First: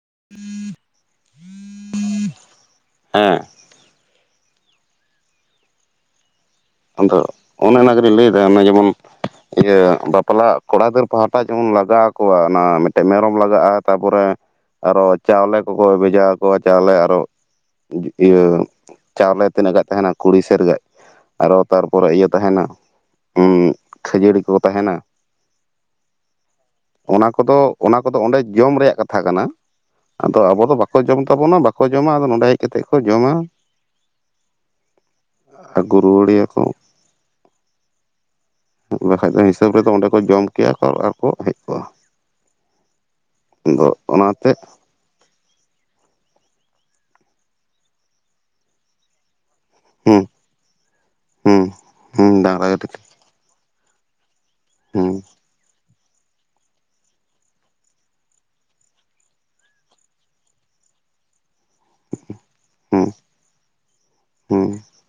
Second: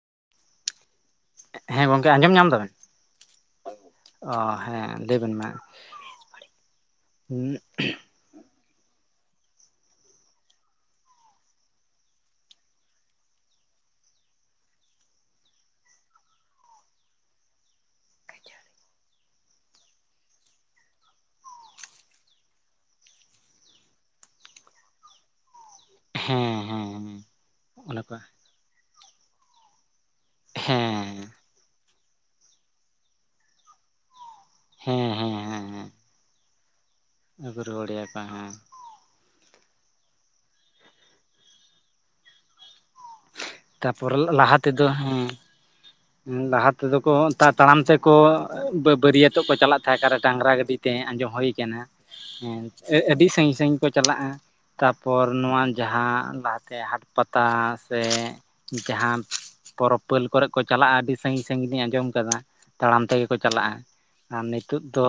[inaudible] ᱦᱮᱸ ᱜᱚᱝᱠᱮ ᱟᱸᱡᱚᱢ ᱧᱟᱢ ᱫᱟᱵᱮᱱ? ᱦᱮᱸ ᱚ ᱦᱮᱸ ᱞᱟᱹᱭ ᱵᱮᱱ ᱢᱟ ᱟᱫᱚ ᱚᱱᱮ ᱚᱱᱟᱱᱟ ᱜᱮᱞᱤᱧ ᱞᱟᱹᱭᱫᱟ ᱚᱱᱟ ᱡᱮᱢᱚᱱ ᱤᱭᱟᱹ ᱵᱟᱯᱞᱟ ᱠᱚᱲᱟ ᱜᱤᱫᱟᱹᱨ ᱯᱟᱦᱴᱟ ᱡᱮᱢᱚᱱ ᱞᱟᱜᱟᱣ ᱟᱠᱚᱣᱟ ᱚᱱᱟ ᱢᱤᱫᱴᱮᱡ ᱢᱮᱨᱚᱢ ᱞᱟᱜᱟᱜᱼᱟ ᱛᱟᱯᱚᱨᱮ ᱟᱨᱚ ᱪᱟᱣᱞᱮ ᱠᱚᱠᱚ ᱵᱷᱮᱡᱟ ᱟᱠᱚᱣᱟ ᱪᱟᱣᱞᱮ ᱟᱨᱚ ᱤᱭᱟᱹ ᱪᱟᱣᱞᱮ ᱛᱤᱱᱟᱹᱜ ᱜᱟᱱ ᱛᱟᱦᱮᱱᱟ ᱠᱩᱲᱤ ᱥᱮᱨ ᱜᱟᱡ ᱟᱨᱚ ᱛᱟᱨᱯᱚᱨᱮ ᱤᱭᱟᱹ ᱛᱟᱦᱮᱱᱟ ᱩᱸ ᱠᱷᱟᱹᱡᱟᱹᱲᱤ ᱠᱚ ᱛᱟᱦᱮᱱᱟ ᱦᱮᱸ ᱦᱮᱸ ᱚᱱᱟ ᱠᱚᱫᱚ ᱚᱱᱟ ᱠᱚᱫᱚ ᱚᱸᱰᱮ ᱡᱚᱢ ᱨᱮᱭᱟᱜ ᱠᱟᱛᱷᱟ ᱠᱟᱱᱟ᱾ ᱟᱫᱚ ᱟᱵᱚ ᱫᱚ ᱵᱟᱠᱚ ᱦᱮᱸ ᱡᱚᱢ ᱛᱟᱵᱚᱱᱟ ᱵᱟᱠᱚ ᱡᱚᱢᱟ ᱟᱫᱚ ᱱᱚᱰᱮ ᱦᱮᱡ ᱠᱟᱛᱮ ᱠᱚ ᱡᱚᱢᱟ ᱦᱮᱸ ᱦᱮᱸ ᱦᱮᱸ ᱦᱮᱸ ᱠᱩᱭᱟᱹᱠᱚ ᱟᱹᱜᱩ ᱨᱩᱣᱟᱹᱲᱮᱭᱟᱠᱚ ᱦᱮᱸ ᱵᱟᱠᱷᱟᱱ ᱫᱚ ᱦᱤᱥᱟᱹᱵ ᱨᱮᱫᱚ ᱚᱸᱰᱮ ᱠᱚ ᱡᱚᱢ ᱠᱮᱭᱟ ᱠᱚ ᱟᱨᱠᱚ ᱦᱮᱡ ᱠᱚᱜᱼᱟ᱾ ᱟᱫᱚ ᱛᱟᱨᱯᱚᱨ ᱚᱱᱟᱛᱮ ᱞᱟᱦᱟ ᱛᱮᱫᱚ ᱦᱮᱸ ᱦᱮᱸ ᱞᱟᱦᱟ ᱛᱮᱫᱚ ᱠᱚ ᱛᱟᱲᱟᱢ ᱛᱮᱠᱚ ᱵᱟᱹᱨᱭᱟᱹᱛ ᱱᱤᱛᱚᱜ ᱠᱚ ᱪᱟᱞᱟᱜ ᱦᱩᱸ ᱛᱟᱦᱮᱸᱠ ᱰᱟᱝᱨᱟ ᱜᱟᱹᱰᱤ ᱛᱮ ᱟᱸᱡᱚᱢ ᱦᱩᱭ ᱦᱩᱸ ᱟᱠᱟᱱᱟ ᱦᱩᱸ ᱰᱟᱝᱨᱟ ᱜᱟᱹᱰᱤ ᱛᱮ ᱟᱹᱰᱤ ᱥᱟᱺᱜᱤᱧ ᱥᱟᱺᱜᱤᱧ ᱠᱚ ᱪᱟᱞᱟᱜᱼᱟ ᱦᱩᱸ ᱛᱟᱯᱚᱨ ᱱᱚᱣᱟ ᱡᱟᱦᱟᱸ ᱞᱟᱦᱟᱛᱮ ᱦᱟᱴ ᱯᱟᱛᱟ ᱥᱮ ᱡᱟᱦᱟᱸ ᱯᱚᱨᱚᱵᱽ ᱯᱟᱹᱞ ᱠᱚᱨᱮ ᱠᱚ ᱪᱟᱞᱟᱜᱼᱟ ᱟᱹᱰᱤ ᱥᱟᱺᱜᱤᱧ ᱥᱟᱺᱜᱤᱧᱤᱧ ᱟᱸᱡᱚᱢ ᱠᱟᱫᱟ ᱛᱟᱲᱟᱢ ᱦᱩᱸ ᱛᱮᱜᱮ ᱠᱚ ᱪᱟᱞᱟᱜᱼᱟ ᱟᱨ ᱱᱤᱛᱳᱜ ᱦᱩᱸ ᱫᱚ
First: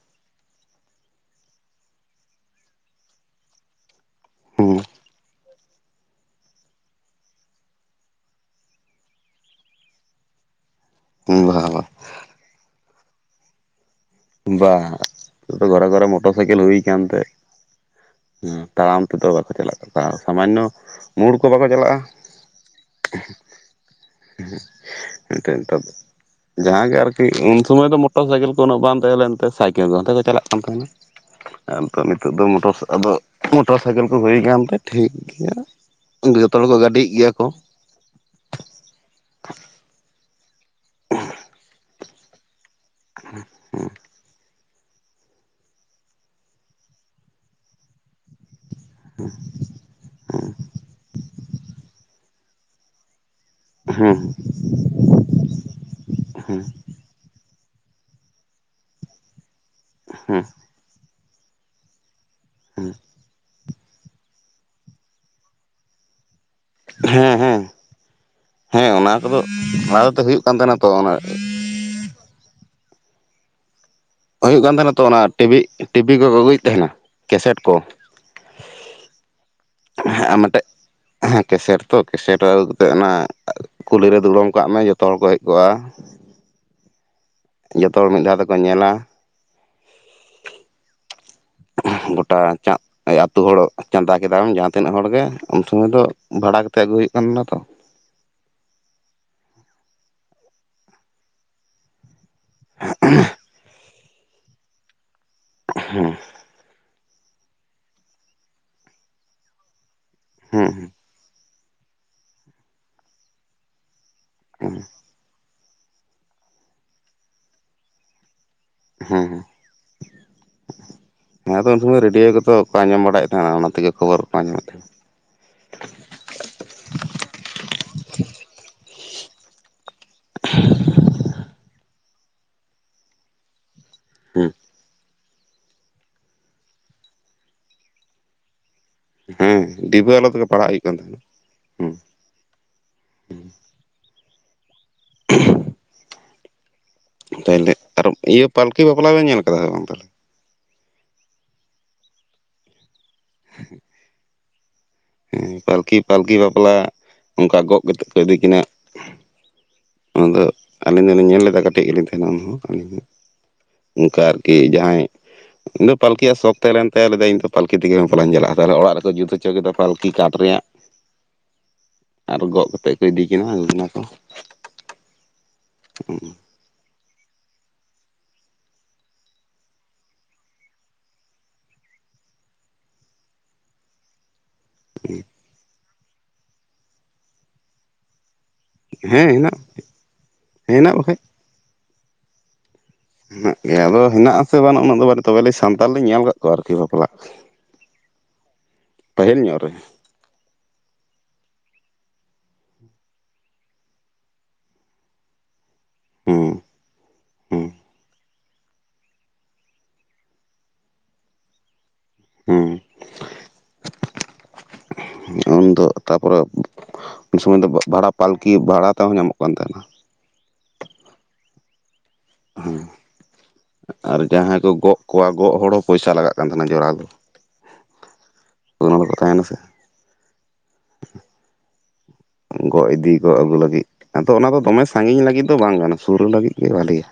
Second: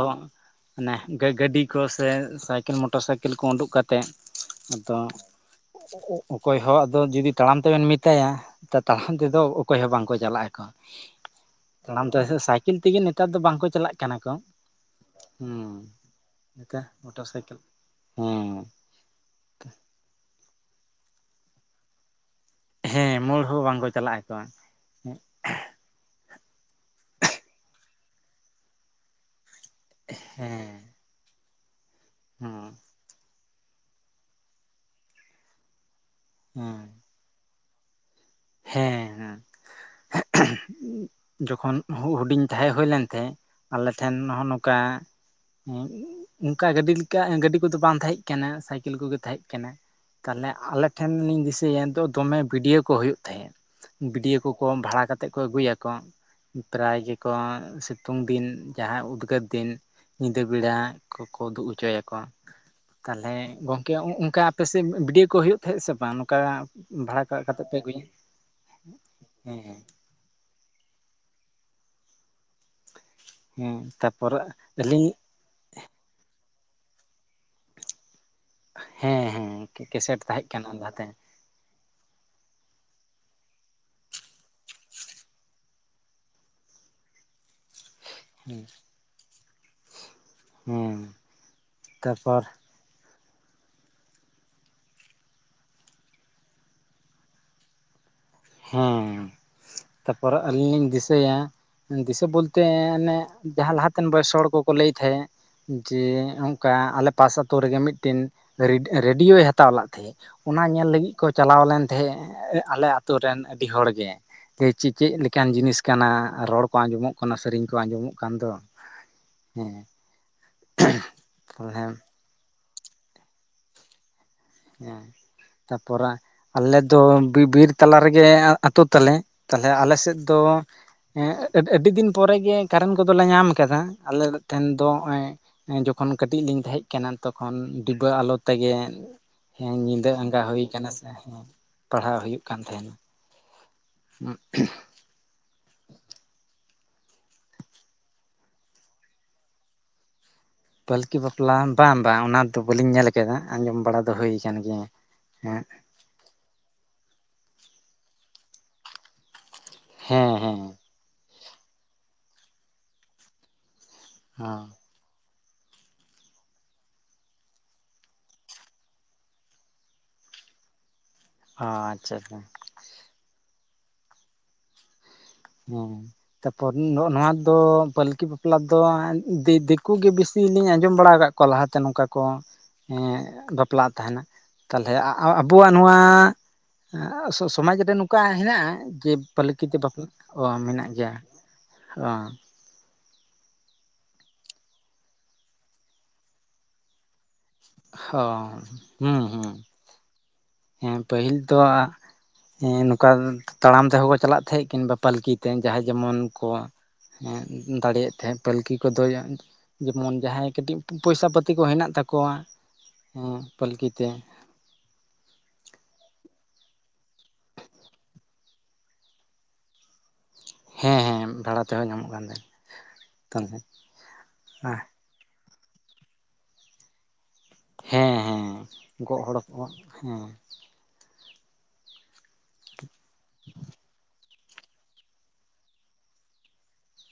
ᱟᱱᱮ ᱜᱟᱹᱰᱤ ᱠᱚ ᱥᱮ ᱥᱟᱭᱠᱮᱞ ᱢᱚᱴᱚᱨ ᱥᱟᱭᱠᱮᱞ ᱠᱚ ᱩᱰᱩᱠ ᱠᱟᱛᱮ ᱛᱮᱫ ᱟᱫᱚ ᱚᱠᱚᱭ ᱦᱚᱸ ᱟᱫᱚ ᱡᱩᱫᱤ ᱛᱟᱲᱟᱢ ᱛᱮᱵᱮᱱ ᱢᱮᱛᱟᱭᱟ ᱛᱟᱲᱟᱢ ᱛᱮᱫᱚ ᱚᱠᱚᱭ ᱦᱚᱸ ᱵᱟᱝᱠᱚ ᱪᱟᱞᱟᱜ ᱟᱠᱚ ᱦᱩᱸ ᱵᱟ ᱵᱟ ᱛᱟᱲᱟᱢ ᱛᱮ ᱥᱟᱭᱠᱮᱞ ᱛᱮᱜᱮ ᱱᱮᱛᱟᱨ ᱫᱚ ᱵᱟᱝᱠᱚ ᱪᱟᱞᱟᱜ ᱠᱟᱱᱟ ᱠᱚ ᱵᱟ ᱜᱚᱨ ᱦᱮᱸ ᱜᱚᱨ ᱢᱚᱴᱚᱨ ᱥᱟᱭᱠᱮᱞ ᱦᱩᱭ ᱱᱮᱛᱟᱨ ᱟᱠᱟᱱ ᱛᱮ ᱢᱚᱴᱚᱨ ᱥᱟᱭᱠᱮᱞ ᱦᱮᱸ ᱦᱩᱸ ᱛᱟᱲᱟᱢ ᱛᱮᱫᱚ ᱵᱟᱠᱚ ᱪᱟᱞᱟᱜ ᱠᱟᱱᱟ ᱥᱟᱢᱟᱱᱱᱚ ᱢᱳᱲ ᱠᱚ ᱵᱟᱠᱚ ᱪᱟᱞᱟᱜᱼᱟ᱾ ᱦᱮᱸ ᱢᱳᱲ ᱦᱚᱸ ᱵᱟᱝᱠᱚ ᱪᱟᱞᱟᱜ ᱟᱠᱚ᱾ ᱡᱟᱦᱟᱸᱜ ᱜᱮ ᱟᱨᱠᱤ ᱩᱱ ᱥᱚᱢᱚᱭ ᱫᱚ ᱢᱚᱴᱚᱨ ᱥᱟᱭᱠᱮᱞ ᱠᱚ ᱩᱱᱟᱹ ᱵᱟᱝ ᱛᱟᱦᱮᱸ ᱞᱮᱱᱛᱮ [unintelligible] ᱪᱟᱞᱟᱜ ᱠᱟᱱ ᱦᱮᱸ ᱛᱟᱦᱮᱱᱟ ᱟᱨ ᱱᱤᱛ ᱱᱤᱛᱚᱜ ᱫᱚ ᱦᱚᱸ ᱢᱚᱴᱚᱨ ᱟᱫᱚ ᱢᱚᱴᱚᱨ ᱥᱟᱭᱠᱮᱞ ᱠᱚ ᱦᱩᱭ ᱟᱠᱟᱱᱛᱮ ᱴᱷᱤᱠ ᱜᱮᱭᱟ ᱡᱚᱛᱚ ᱦᱚᱲᱠᱚ ᱦᱮᱸ ᱜᱟᱹᱰᱤᱭᱮᱜ ᱜᱮᱭᱟ ᱠᱚ ᱦᱮᱸ ᱦᱮᱸ ᱡᱚᱠᱷᱚᱱ ᱦᱩᱰᱤᱧ ᱛᱟᱦᱮᱸ ᱦᱩᱭ ᱞᱮᱱ ᱛᱟᱦᱮᱸ ᱟᱞᱮᱴᱷᱮᱱ ᱠᱟ ᱚᱱᱠᱟ ᱜᱟᱹᱰᱤ ᱞᱮᱠᱟ ᱜᱟᱹᱰᱤ ᱠᱚᱫᱚ ᱵᱟᱝ ᱛᱟᱦᱮᱸ ᱠᱟᱱᱟ ᱥᱟᱭᱠ ᱟᱹᱠᱤᱞ ᱠᱚᱜᱮ ᱛᱟᱦᱮᱸ ᱠᱟᱱᱟ ᱛᱟᱦᱚᱞᱮ ᱟᱞᱮ ᱴᱷᱮᱱ ᱞᱤᱧ ᱫᱤᱥᱟᱹᱭᱭᱟᱤᱛ ᱫᱚᱢᱮ ᱵᱷᱤᱰᱭᱳ ᱠᱚ ᱦᱩᱭᱩᱜ ᱛ ᱛᱟᱦᱮᱸᱫ ᱦᱩᱸ ᱵᱤᱰᱭᱚ ᱠᱚᱠᱚ ᱵᱷᱟᱲᱟ ᱠᱟᱛᱮᱫ ᱠᱚ ᱟᱹᱜᱩᱭᱟ ᱦᱩᱸ ᱯᱨᱟᱭ ᱜᱮᱠᱚ ᱥᱤᱛᱩᱝ ᱫᱤᱱ ᱡᱟᱦᱟᱸᱭ ᱩᱫᱽᱜᱟᱹᱨ ᱫᱤᱱ ᱦᱩᱸ ᱧᱤᱫᱟᱹ ᱵᱮᱲᱟ ᱠᱚᱠᱚ ᱩᱫᱩᱜ ᱦᱚᱪᱚᱭᱟᱠᱚ ᱦᱩᱸ ᱛᱟᱞᱦᱮ [unintelligible] ᱜᱚᱢᱠᱮ ᱚᱱᱠᱟ ᱟᱯᱮᱥᱮᱫ ᱵᱷᱤᱰᱭᱳ ᱠᱚ ᱦᱩᱭᱩᱜ ᱛᱟᱦᱮᱸᱫ ᱥᱮ ᱵᱟᱝ ᱚᱱᱠᱟ ᱵᱷᱟᱲᱟ ᱦᱮᱸ ᱠᱟᱜ ᱦᱮᱸ ᱠᱟᱛᱮ ᱯᱮ ᱟᱹᱜᱩᱭ ᱟ ᱦᱮᱸ ᱚᱱᱟ ᱠᱚᱫᱚ ᱦᱮᱸ ᱦᱮᱸ ᱞᱟᱦᱟ ᱛᱮ ᱦᱩᱭᱩᱜ ᱠᱟᱱ ᱛᱟᱦᱮᱱᱟ ᱛᱚ ᱚᱱᱟ ᱦᱮᱸ ᱛᱟᱨᱯᱚᱨ ᱦᱩᱭᱩᱜ ᱠᱟᱱ ᱛᱟᱦᱮᱱᱟ ᱛᱚ ᱟᱹᱞᱤᱧ ᱚᱱᱟ ᱴᱤᱵᱤ ᱴᱤᱵᱷᱤ ᱠᱚ ᱟᱹᱜᱩᱭᱮᱫ ᱛᱟᱦᱮᱱᱟ ᱠᱮᱥᱮᱴ ᱠᱚ ᱦᱮᱸ ᱦᱮᱸ ᱠᱮᱥᱮᱴ ᱦᱮᱸ ᱛᱟᱦᱮᱸ ᱢᱤᱫᱴᱮᱡ ᱠᱟᱱᱟ ᱞᱟᱦᱟᱛᱮ ᱦᱮᱸ ᱠᱮᱥᱮᱴ ᱛᱚ ᱠᱮᱥᱮᱴ ᱟᱹᱜᱩ ᱠᱟᱛᱮᱫ ᱚᱱᱟ ᱠᱩᱞᱦᱤᱨᱮ ᱫᱩᱲᱩᱵ ᱠᱟᱜ ᱢᱮ ᱡᱚᱛᱚ ᱦᱚᱲ ᱠᱚ ᱦᱮᱡ ᱠᱚᱜᱼᱟ ᱡᱚᱛᱚ ᱦᱚᱲ ᱢᱤᱫ ᱫᱷᱟᱣ ᱛᱮᱠᱚ ᱧᱮᱞᱟ ᱦᱮᱸ ᱩᱱ ᱜᱚᱴᱟ ᱛᱟᱨᱯᱚᱨ ᱪᱟᱜ ᱟᱛᱳ ᱦᱚᱲ ᱪᱚᱸᱫᱟ ᱠᱮᱫᱟᱢ ᱡᱟᱦᱟᱸ ᱛᱤᱱᱟᱹᱜ ᱦᱚᱲ ᱜᱮ ᱩᱱ ᱥᱩᱚᱢᱚᱭ ᱫᱚ ᱵᱷᱟᱲᱟ ᱠᱟᱛᱮᱜ ᱟᱹᱜᱩᱭ ᱦᱩᱭᱩᱜ ᱠᱟᱱ ᱛᱟᱦᱮᱱᱟ ᱛᱚ ᱦ [inaudible] ᱦᱮᱸ ᱛᱟᱯᱚᱨ ᱟᱹᱞᱤᱧ ᱞᱤᱧ ᱫᱤᱥᱟᱹᱭᱟ ᱵᱚᱞᱛᱮ ᱚᱱᱮ ᱡᱟᱦᱟᱸ ᱞᱟᱦᱟᱛᱮᱱ ᱵᱚᱭᱚᱥ ᱦᱚᱲ ᱠᱚᱠᱚ ᱞᱟᱹᱭ ᱛᱟᱦᱮᱸᱫ ᱡᱮ ᱦᱮᱸ ᱚᱱᱠᱟ ᱟᱞᱮ ᱯᱟᱥ ᱟᱛᱳ ᱨᱮᱜᱮ ᱢᱤᱫᱴᱮᱱ ᱨᱮᱰᱤᱭᱳᱭ ᱦᱟᱛᱟᱣ ᱞᱟᱜ ᱛᱟᱦᱮᱸ ᱚᱱᱟ ᱦᱮᱸ ᱧᱮᱞ ᱞᱟᱹᱜᱤᱫ ᱠᱚ ᱪᱟᱞᱟᱣ ᱞᱮᱱᱟ ᱛᱟᱦᱮᱸᱫ ᱟᱞᱮ ᱟᱛᱳ ᱨᱮᱱ ᱟᱹᱰᱤ ᱦᱚᱲ ᱜᱮ ᱡᱮ ᱦᱮᱸ ᱪᱮᱫ ᱞᱮᱠᱟᱱ ᱡᱤᱱᱤᱥ ᱠᱟᱱᱟ ᱨᱚᱲ ᱠᱚ ᱟᱸᱡᱚᱢᱚᱜ ᱠᱟᱱᱟ ᱥᱮᱨᱮᱧ ᱠᱚ ᱟᱸᱡᱚᱢᱚᱜ ᱠᱟᱱ ᱫᱚ ᱦᱮᱸ ᱦᱮᱸᱛᱚ ᱛᱟᱦᱚᱞᱮ ᱩᱱ ᱦᱮᱸ ᱥᱚᱢᱚᱭ ᱨᱮᱰᱤᱭᱳ ᱛᱚ ᱚᱠᱟ ᱧᱚᱢ ᱵᱟᱲᱟᱭᱮᱫ ᱛᱟᱦᱮᱱᱟ ᱚᱱᱟ ᱛᱮᱜᱮ ᱠᱷᱚᱵᱚᱨ ᱠᱚ ᱟᱸᱡᱚᱢᱮᱫ ᱛᱟᱦᱮᱱᱟ ᱦᱮᱸ ᱛᱟᱨᱯᱚᱨᱮ ᱟᱞᱮ ᱫᱚ ᱵᱤᱨ ᱛᱟᱞᱟ ᱨᱮᱜᱮ ᱟᱹᱛᱩ ᱛᱟᱞᱮ ᱛᱟᱦᱞᱮ ᱟᱞᱮ ᱥᱮᱫ ᱫᱚ ᱦᱮᱸ ᱟᱹᱰᱤ ᱫᱤᱱ ᱯᱚᱨᱮᱜ ᱜᱮ ᱠᱟᱨᱮᱱᱴ ᱠᱚᱫᱚᱞᱮ ᱧᱟᱢ ᱠᱟᱫᱟ ᱟᱞᱮ ᱦᱮᱸ ᱴᱷᱮᱱ ᱫᱚ ᱱᱚᱜᱼᱚᱭ ᱡᱚᱠᱷᱚᱱ ᱠᱟᱹᱴᱤᱡ ᱞᱤᱧ ᱛᱟᱦᱮᱸ ᱠᱟᱱᱟ ᱛᱚᱠᱷᱚᱱ ᱰᱤᱵᱟᱹ ᱟᱞᱚ ᱛᱮᱜᱮ ᱦᱮᱸ ᱧᱤᱫᱟᱹ ᱰᱤᱵᱟᱹ ᱟᱞᱚ ᱟᱸᱜᱟ ᱛᱮᱜᱮ ᱦᱩᱭ ᱯᱟᱲᱦᱟᱜ ᱦᱩᱭᱩᱜ ᱠᱟᱱᱟ ᱠᱟᱱ ᱥᱮ ᱛᱟᱦᱮᱱᱟ ᱦᱮᱸ ᱦᱮᱸ ᱯᱟᱲᱦᱟᱣ ᱦᱩᱭᱩᱜ ᱠᱟᱱ ᱛᱟᱦᱮᱱᱟ [unintelligible] ᱛᱟᱦᱞᱮ ᱟᱨ ᱤᱭᱟᱹ ᱯᱟᱞᱠᱤ ᱵᱟᱯᱞᱟ ᱵᱤᱱ ᱧᱮᱞ ᱠᱟᱫᱟ ᱥᱮ ᱵᱟᱝ ᱛᱟᱦᱞᱮ ᱯᱟᱹᱞᱠᱤ ᱵᱟᱯᱞᱟ ᱵᱟᱝ ᱵᱟᱝ ᱚᱱᱟᱫᱚ ᱵᱟᱹᱞᱤᱧ ᱧᱮᱞ ᱠᱮᱫᱟ ᱟᱸᱡᱚᱢ ᱵᱟᱲᱟ ᱫᱚ ᱦᱩᱭ ᱟᱠᱟᱱ ᱜᱮᱭᱟ ᱦᱮᱸ ᱯᱟᱞᱠᱷᱤ ᱯᱟᱞᱠᱷᱤ ᱵᱟᱯᱞᱟ ᱚᱱᱠᱟ ᱜᱚᱜ ᱠᱟᱛᱮᱜ ᱠᱚ ᱤᱫᱤ ᱠᱤᱱᱟᱹ ᱦᱮᱸ ᱚᱱᱟᱫᱚ ᱦᱮᱸ ᱟᱹᱞᱤᱧ ᱫᱚᱞᱤᱧ ᱧᱮᱞ ᱞᱮᱫᱟ ᱠᱟᱹᱴᱤᱡ ᱜᱮᱞᱤᱧ ᱛᱟᱦᱮ ᱠᱟᱱᱟ [inaudible] ᱚᱱᱠᱟ ᱚ ᱟᱨᱠᱤ ᱡᱟᱦᱟᱸᱭ ᱤᱧ ᱫᱚ ᱯᱟᱞᱠᱮᱭᱟᱜ ᱥᱚᱠ ᱛᱟᱦᱮᱸ ᱞᱮᱱ ᱛᱟᱭᱟ ᱞᱮᱫᱟ ᱤᱧ ᱯᱟᱞᱤ ᱛᱮᱜᱮ ᱵᱟᱯᱞᱟ ᱤᱧ ᱪᱟᱞᱟᱜᱼᱟ ᱛᱟᱦᱚᱞᱮ ᱚᱲᱟᱜ ᱨᱮᱠᱚ ᱡᱩᱛ ᱦᱚᱪᱚ ᱠᱮᱫᱟ ᱯᱟᱞᱠᱤ ᱠᱤ ᱠᱟᱴ ᱨᱮᱭᱟᱜ ᱟᱪᱪᱷᱟ ᱟᱪᱪᱷᱟ ᱟᱨ ᱜᱚᱜ ᱠᱟᱛᱮ ᱠᱚ ᱤᱫᱤ ᱠᱤᱱᱟ ᱚᱱᱟ ᱠᱚ ᱦᱮᱸ ᱛᱟᱨᱯᱚᱨ ᱱᱚᱣᱟ ᱫᱚ ᱯᱟᱹᱞᱠᱤ ᱵᱟᱯᱞᱟᱹ ᱫᱚ ᱫᱤᱠᱩ ᱜᱮ ᱵᱤᱥᱤ ᱞᱤᱧ ᱟᱸᱡᱚᱢ ᱵᱟᱲᱟ ᱟᱠᱟᱫ ᱠᱚᱣᱟ ᱞᱟᱦᱟᱛᱮ ᱱᱚᱝᱠᱟ ᱠᱚ ᱠᱚ ᱵᱟᱯᱞᱟᱜ ᱛᱟᱦᱮᱱᱟ ᱛᱟᱦᱚᱞᱮ ᱟᱵᱚᱣᱟᱜ ᱱᱚᱣᱟ ᱥᱚᱢᱟᱡᱽ ᱨᱮ ᱱᱚᱝᱠᱟ ᱦᱮᱱᱟᱜ ᱡᱮ ᱦᱮᱸ ᱦᱮᱱᱟᱜ ᱯᱟᱹᱞᱟᱹᱠᱤ ᱛᱮ ᱵᱟᱹᱦᱩ ᱚ ᱢᱮᱱᱟᱜ ᱦᱮᱱᱟᱜ ᱜᱮᱭᱟ ᱚ ᱦᱮ ᱟᱜ ᱜᱟ ᱟᱫᱚ ᱢᱮᱱᱟᱜᱮᱱᱟᱜ ᱟᱥᱮ ᱵᱟᱝᱩᱜ ᱩᱱᱟᱹᱜ ᱫᱚ ᱛᱮ ᱥᱟᱱᱛᱟᱞ ᱞᱤᱧ ᱧᱮᱞ ᱟᱠᱟᱫ ᱠᱚᱣᱟ ᱟᱨᱠᱤ ᱵᱟᱯᱞᱟᱜ ᱚ ᱦᱩ ᱯᱟᱹᱦᱤᱞ ᱦᱩ ᱧᱚᱜ ᱨᱮ ᱯᱟᱹᱦᱤᱞ ᱫᱚ ᱦᱮᱸ ᱱᱚᱝᱠᱟ ᱛᱟᱲᱟᱢ ᱛᱮᱦᱚᱸᱠᱚ ᱪᱟᱞᱟᱜ ᱛᱟᱦᱮᱸᱜ ᱠᱤᱝᱵᱟ ᱯᱟᱹᱞᱠᱤᱛᱮ ᱡᱟᱦᱟᱸᱭ ᱡᱮᱢᱚᱱ ᱠᱚ ᱦᱮᱸ ᱦᱮᱸ ᱫᱟᱲᱮᱭᱟᱜ ᱛᱟᱦᱮᱸᱫ ᱯᱟᱹᱞᱠᱤ ᱠᱚᱫᱚ ᱡᱮᱢᱚᱱ ᱡᱟᱦᱟᱸᱭ ᱠᱟᱹᱴᱤᱡ ᱯᱚᱭᱥᱟ ᱯᱟᱛᱤ ᱠᱚ ᱦᱮᱱᱟᱜ ᱛᱟᱠᱚ ᱟᱠᱚᱣᱟᱜ ᱦᱮᱸ ᱮ ᱯᱟᱹᱞᱠᱤᱛᱮ ᱛᱟᱨᱯᱚᱨᱮ ᱩᱱ ᱥᱚᱢᱚᱭ ᱫᱚ ᱵᱷᱟᱲᱟ ᱯᱟᱞᱠᱤ ᱵᱷᱟᱲᱟ ᱛᱮᱦᱚᱸ ᱧᱟᱢᱚᱜ ᱠᱟᱱ ᱛᱟᱸᱦᱮᱱᱟ ᱦᱮᱸ ᱦᱮᱸ ᱵᱷᱟᱲᱟ ᱛᱮᱦᱚᱸ ᱧᱟᱢᱚᱜᱼᱟ ᱦᱮᱸ ᱟᱨ ᱡᱟᱦᱟᱸᱭ ᱠᱚ ᱜᱚᱜ ᱠᱚᱣᱟ ᱜᱚᱜ ᱦᱚᱲ ᱦᱚᱸ ᱯᱚᱭᱥᱟ ᱞᱟᱜᱟᱜ ᱠᱟᱱ ᱛᱟᱦᱮᱱᱟ ᱡᱚᱨᱟᱣ ᱫᱚ ᱦᱮᱸ ᱦᱮᱸ ᱟᱫᱚ ᱚᱱᱟ ᱫᱚᱠᱚ ᱜᱚᱜ ᱦᱚᱲ ᱛᱟᱦᱮᱱᱟ ᱥᱮ ᱠᱚᱣᱟᱜ ᱦᱮᱸ ᱜᱚᱜ ᱤᱫᱤ ᱜᱚᱜ ᱟᱹᱜᱩ ᱞᱟᱹᱜᱤᱫ ᱟᱫᱚ ᱚᱱᱟ ᱫᱚᱢᱮ ᱥᱟᱺᱜᱤᱧ ᱞᱟᱹᱜᱤᱫ ᱫᱚ ᱵᱟᱝ ᱠᱟᱱᱟ ᱥᱩᱨ ᱞᱟᱹᱜᱤᱫ ᱜᱮ ᱵᱷᱟᱹᱞᱤᱭᱟ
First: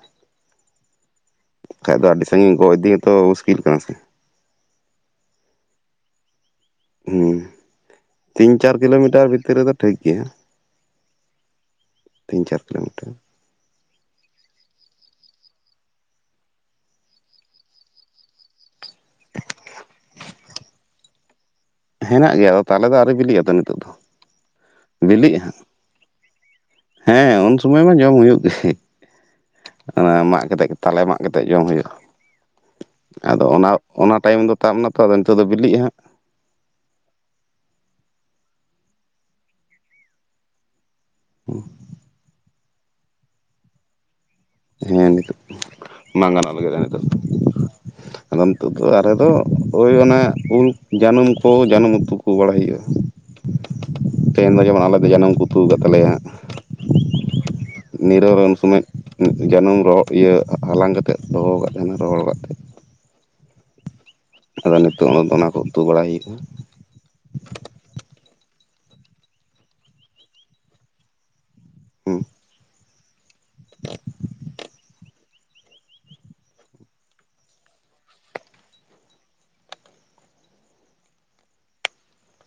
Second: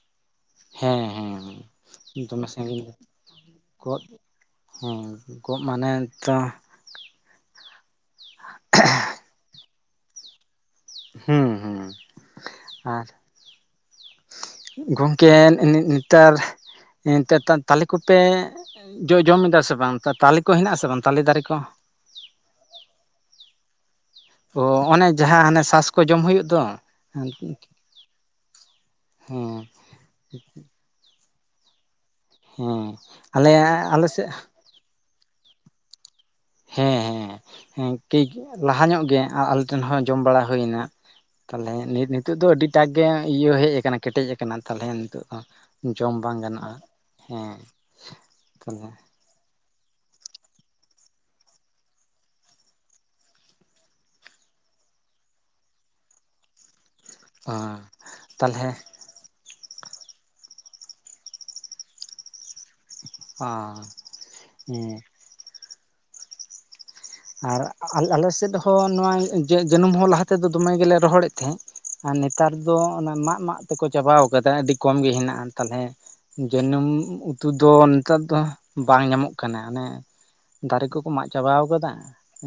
ᱦᱮᱸ ᱦᱮᱸ ᱫᱚᱢᱮ ᱜᱚᱜ ᱥᱟᱺᱜᱤᱧ ᱜᱮ ᱤᱫᱤ ᱦᱚᱸᱛᱚ ᱢᱩᱥᱠᱤᱞ ᱠᱟᱱᱟ ᱥᱮ ᱜᱚᱜ ᱦᱮᱸ ᱜᱚᱜ ᱢᱟᱱᱮ ᱛᱚ ᱦᱮᱸ ᱛᱤᱱ ᱪᱟᱨ ᱠᱤᱞᱳᱢᱤᱴᱟᱨ ᱵᱷᱤᱛᱨᱤ ᱨᱮᱫᱚ ᱴᱷᱤᱠ ᱜᱮᱭᱟ ᱦᱮᱸ ᱦᱩᱸ ᱛᱤᱱ ᱪᱟᱨ ᱟᱨ ᱠᱤᱞᱳᱢᱤᱴᱟᱨ ᱜᱚᱝᱠᱮ ᱠᱮᱱ ᱱᱤ ᱱᱮᱛᱟᱨ ᱛᱟᱻᱛᱟ ᱛᱟᱞᱮ ᱠᱚᱯᱮ ᱡᱚ ᱡᱚᱢᱮᱫᱫᱟ ᱥᱮ ᱵᱟᱝ ᱛᱟᱞᱮ ᱠᱚ ᱦᱮᱱᱟᱜ ᱟᱥᱮ ᱵᱟᱝ ᱛᱟᱞᱮ ᱫᱟᱨᱮ ᱠᱚ ᱦᱮᱱᱟᱜ ᱜᱮᱭᱟ ᱛᱟᱞᱮ ᱫᱚ ᱟᱣᱨᱤ ᱵᱤᱞᱤᱜᱼᱟ ᱛᱚ ᱱᱤᱛᱚᱜ ᱫᱚ ᱚ ᱚᱱᱮ ᱵᱤᱞᱤᱜᱼᱟ ᱡᱟᱦᱟᱸ ᱦᱟᱜ ᱦᱟᱱᱮ ᱥᱟᱥ ᱠᱚ ᱡᱚᱢ ᱦᱩᱭᱩᱜ ᱫᱚ ᱦᱮᱸ ᱩᱱ ᱥᱚᱢᱚᱭ ᱢᱟ ᱡᱚᱢ ᱦᱩᱭᱩᱜ ᱜᱮ ᱚᱱᱟ ᱢᱟᱜ ᱠᱟᱛᱮ ᱛᱟᱞᱮ ᱢᱟᱜ ᱠᱟᱛᱮ ᱡᱚᱢ ᱦᱩᱭᱩᱜᱼᱟ᱾ ᱦᱮᱸ ᱟᱫᱚ ᱟᱞᱮ ᱚᱱᱟ ᱟᱞᱮ ᱚᱱᱟ ᱥᱮᱫ ᱴᱟᱭᱤᱢ ᱫᱚ ᱛᱟᱵ ᱱᱟ ᱛᱚ ᱟᱫᱚ ᱱᱤᱛᱳᱜ ᱫᱚ ᱵᱤᱞᱤᱜᱼᱟ ᱦᱟᱸᱜ᱾ ᱦᱮᱸ ᱦᱮᱸ [unintelligible] ᱞᱟᱦᱟ ᱧᱚᱜ ᱜᱮ ᱟ ᱟᱞᱮ ᱴᱷᱮᱱ ᱦᱚᱸ ᱡᱚᱢ ᱵᱟᱲᱟ ᱦᱩᱭᱮᱱᱟ᱾ ᱛᱟᱞᱦᱮ ᱱᱤᱛᱳᱜ ᱫᱚ ᱟᱹᱰᱤᱴᱟᱠ ᱜᱮ ᱤᱭᱟᱹ ᱦᱮᱡ ᱟᱠᱟᱱᱟ ᱠᱮᱴᱮᱡ ᱠᱟᱱᱟ ᱛᱟᱦᱞᱮ ᱦᱟᱸᱜ ᱦᱮᱸ ᱱᱤᱛᱚᱜ ᱫᱚ ᱡᱚᱢ ᱵᱟᱝ ᱜᱟᱱᱚᱜ ᱜᱟᱱᱚᱜᱼᱟ ᱞᱟᱹᱜᱤᱫᱼᱟ ᱱᱤᱛᱚᱜ ᱦᱮᱸ ᱟᱫᱚ ᱱᱤᱛᱳᱜ ᱛᱟᱦᱚᱞᱮ ᱫᱚ [unintelligible] ᱳᱭ ᱚᱱᱟ ᱩᱞ ᱡᱟᱱᱩᱢ ᱠᱚ ᱡᱟᱱᱟᱢ ᱩᱛᱩ ᱠᱚ ᱵᱟᱲᱟᱭ ᱦᱩᱭᱩᱜᱼᱟ ᱛᱮᱦᱮᱧ ᱫᱚ ᱡᱮᱢᱚᱱ ᱟᱞᱮ ᱫᱚ ᱡᱟᱱᱩᱢ ᱠᱚ ᱩᱛᱩ ᱠᱟᱫ ᱛᱟᱞᱮᱭᱟ ᱦᱟᱜ᱾ ᱟᱸ ᱛᱟᱞᱦᱮ ᱡᱟᱱᱩᱢ [inaudible] ᱤᱭᱟᱹ ᱦᱟᱞᱟᱝ ᱠᱟᱛᱮᱫ ᱫᱚᱦᱚ ᱟᱠᱟᱫ ᱛᱟᱦᱮᱱᱟ ᱨᱚᱦᱚᱲ ᱞᱟᱜᱟᱫ ᱛᱮ ᱦᱟᱸ ᱟᱫᱚ ᱱᱤᱛᱚᱜ [inaudible] ᱚᱱᱟ ᱠᱚ ᱩᱛᱩ ᱵᱟᱲᱟᱭ ᱦᱩᱭᱩᱜᱼᱟ ᱟᱨ ᱟᱞᱮ ᱥᱮᱫ ᱦᱚᱸ ᱱᱚᱣᱟ ᱡᱟᱹᱱᱩᱢ ᱦᱚᱸ ᱞᱟᱦᱟ ᱛᱮᱫᱚ ᱫᱚᱢᱮ ᱜᱮᱞᱮ ᱨᱚᱦᱚᱲᱮᱫ ᱛᱟᱦᱮᱸᱫ ᱟᱨ ᱦᱩᱸ ᱱᱮᱛᱟᱨ ᱫᱚ ᱚᱱᱟ ᱢᱟᱜ ᱢᱟᱜ ᱛᱮᱠᱚ ᱪᱟᱵᱟᱣ ᱠᱟᱫᱟ ᱟᱹᱰᱤ ᱠᱚᱢ ᱜᱮ ᱦᱮᱱᱟᱜᱼᱟ ᱛᱟᱦᱚᱞᱮ ᱡᱟᱹᱱᱩᱢ ᱩᱛᱩ ᱫᱚ ᱱᱮᱛᱟᱨ ᱫᱚ ᱵᱟᱝ ᱧᱟᱢᱚᱜ ᱠᱟᱱᱟ ᱚᱱᱮ ᱫᱟᱨᱮ ᱠᱚᱠᱚ ᱢᱟᱜ ᱪᱟᱵᱟᱣ ᱟᱠᱟᱫᱟ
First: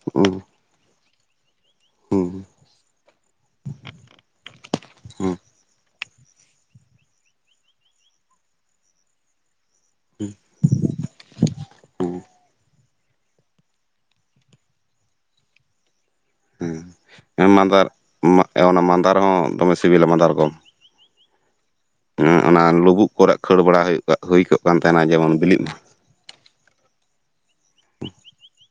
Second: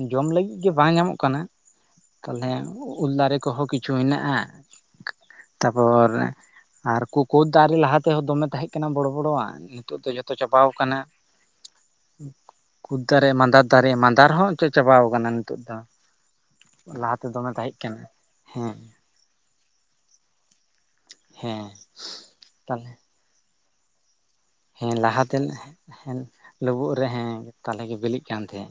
ᱡᱚᱢ ᱦᱩᱸ ᱞᱟᱹᱜᱤᱫ ᱜᱮ ᱵᱟᱝ ᱧᱟᱢᱚᱜ ᱠᱟᱱᱟ ᱦᱩᱸ ᱛᱟᱞᱦᱮ ᱩᱞ ᱫᱟᱨᱮ ᱠᱚᱦᱚᱸ ᱠᱤᱪᱷᱩ ᱦᱮᱱᱟᱜᱼᱟ ᱦᱩᱸ ᱛᱟᱯᱚᱨ ᱟᱨ ᱠᱳ ᱠᱳᱫ ᱫᱟᱨᱮ ᱞᱟᱦᱟ ᱛᱮᱦᱚᱸ ᱫᱚᱢᱮ ᱛᱟᱦᱮᱸᱜ ᱠᱟᱱᱟ ᱵᱚᱲᱚ ᱵᱚᱲᱚᱣᱟᱜ ᱱᱤᱛᱚᱜ ᱫᱚ ᱡᱚᱛᱚ ᱪᱟᱵᱟᱟᱣ ᱟᱠᱟᱱᱟ ᱦᱩᱸ ᱠᱩᱫᱽ ᱫᱟᱨᱮ ᱢᱟᱸᱫᱟᱨ ᱫᱟᱨᱮᱹ ᱢᱟᱫᱟᱨ ᱦᱚᱸ ᱪᱮᱫ ᱪᱟᱵᱟᱣ ᱟᱠᱟᱱᱟ ᱱᱤᱛᱚᱜ ᱫᱚ ᱞᱟᱦᱟᱛᱮ ᱦᱮᱸ ᱫᱚᱢᱮ ᱛᱟᱦᱮᱸ ᱢᱟᱫᱟᱨ ᱠᱟᱱᱟ ᱦᱮᱸ ᱚᱱᱟ ᱢᱟᱸᱫᱟᱨ ᱦᱚᱸ ᱫᱚᱢᱮ ᱥᱤᱵᱤᱞᱟ ᱢᱟᱫᱟᱨ ᱜᱚᱢ ᱦᱮᱸ ᱦᱮᱸ ᱚᱱᱟ ᱛᱟᱦᱚᱞᱮ ᱞᱩᱵᱩᱜ ᱠᱚᱨᱮ ᱠᱷᱟᱹᱲ ᱵᱟᱲᱟ ᱦᱩᱭᱩᱜ ᱦᱩᱭ ᱠᱚᱜ ᱠᱟᱱ ᱦᱮᱸ ᱛᱟᱦᱮᱱᱟ ᱡᱮᱢᱚᱱ ᱞᱟᱦᱟᱛᱮᱱ ᱵᱤᱞᱤᱜ ᱢᱟ ᱞᱩᱵᱩᱜ ᱨᱮ ᱦᱮᱸ ᱛᱟᱞᱦᱮ ᱜᱮ ᱵᱤᱞᱤᱜ ᱠᱟᱱ ᱛᱟᱦᱮᱸ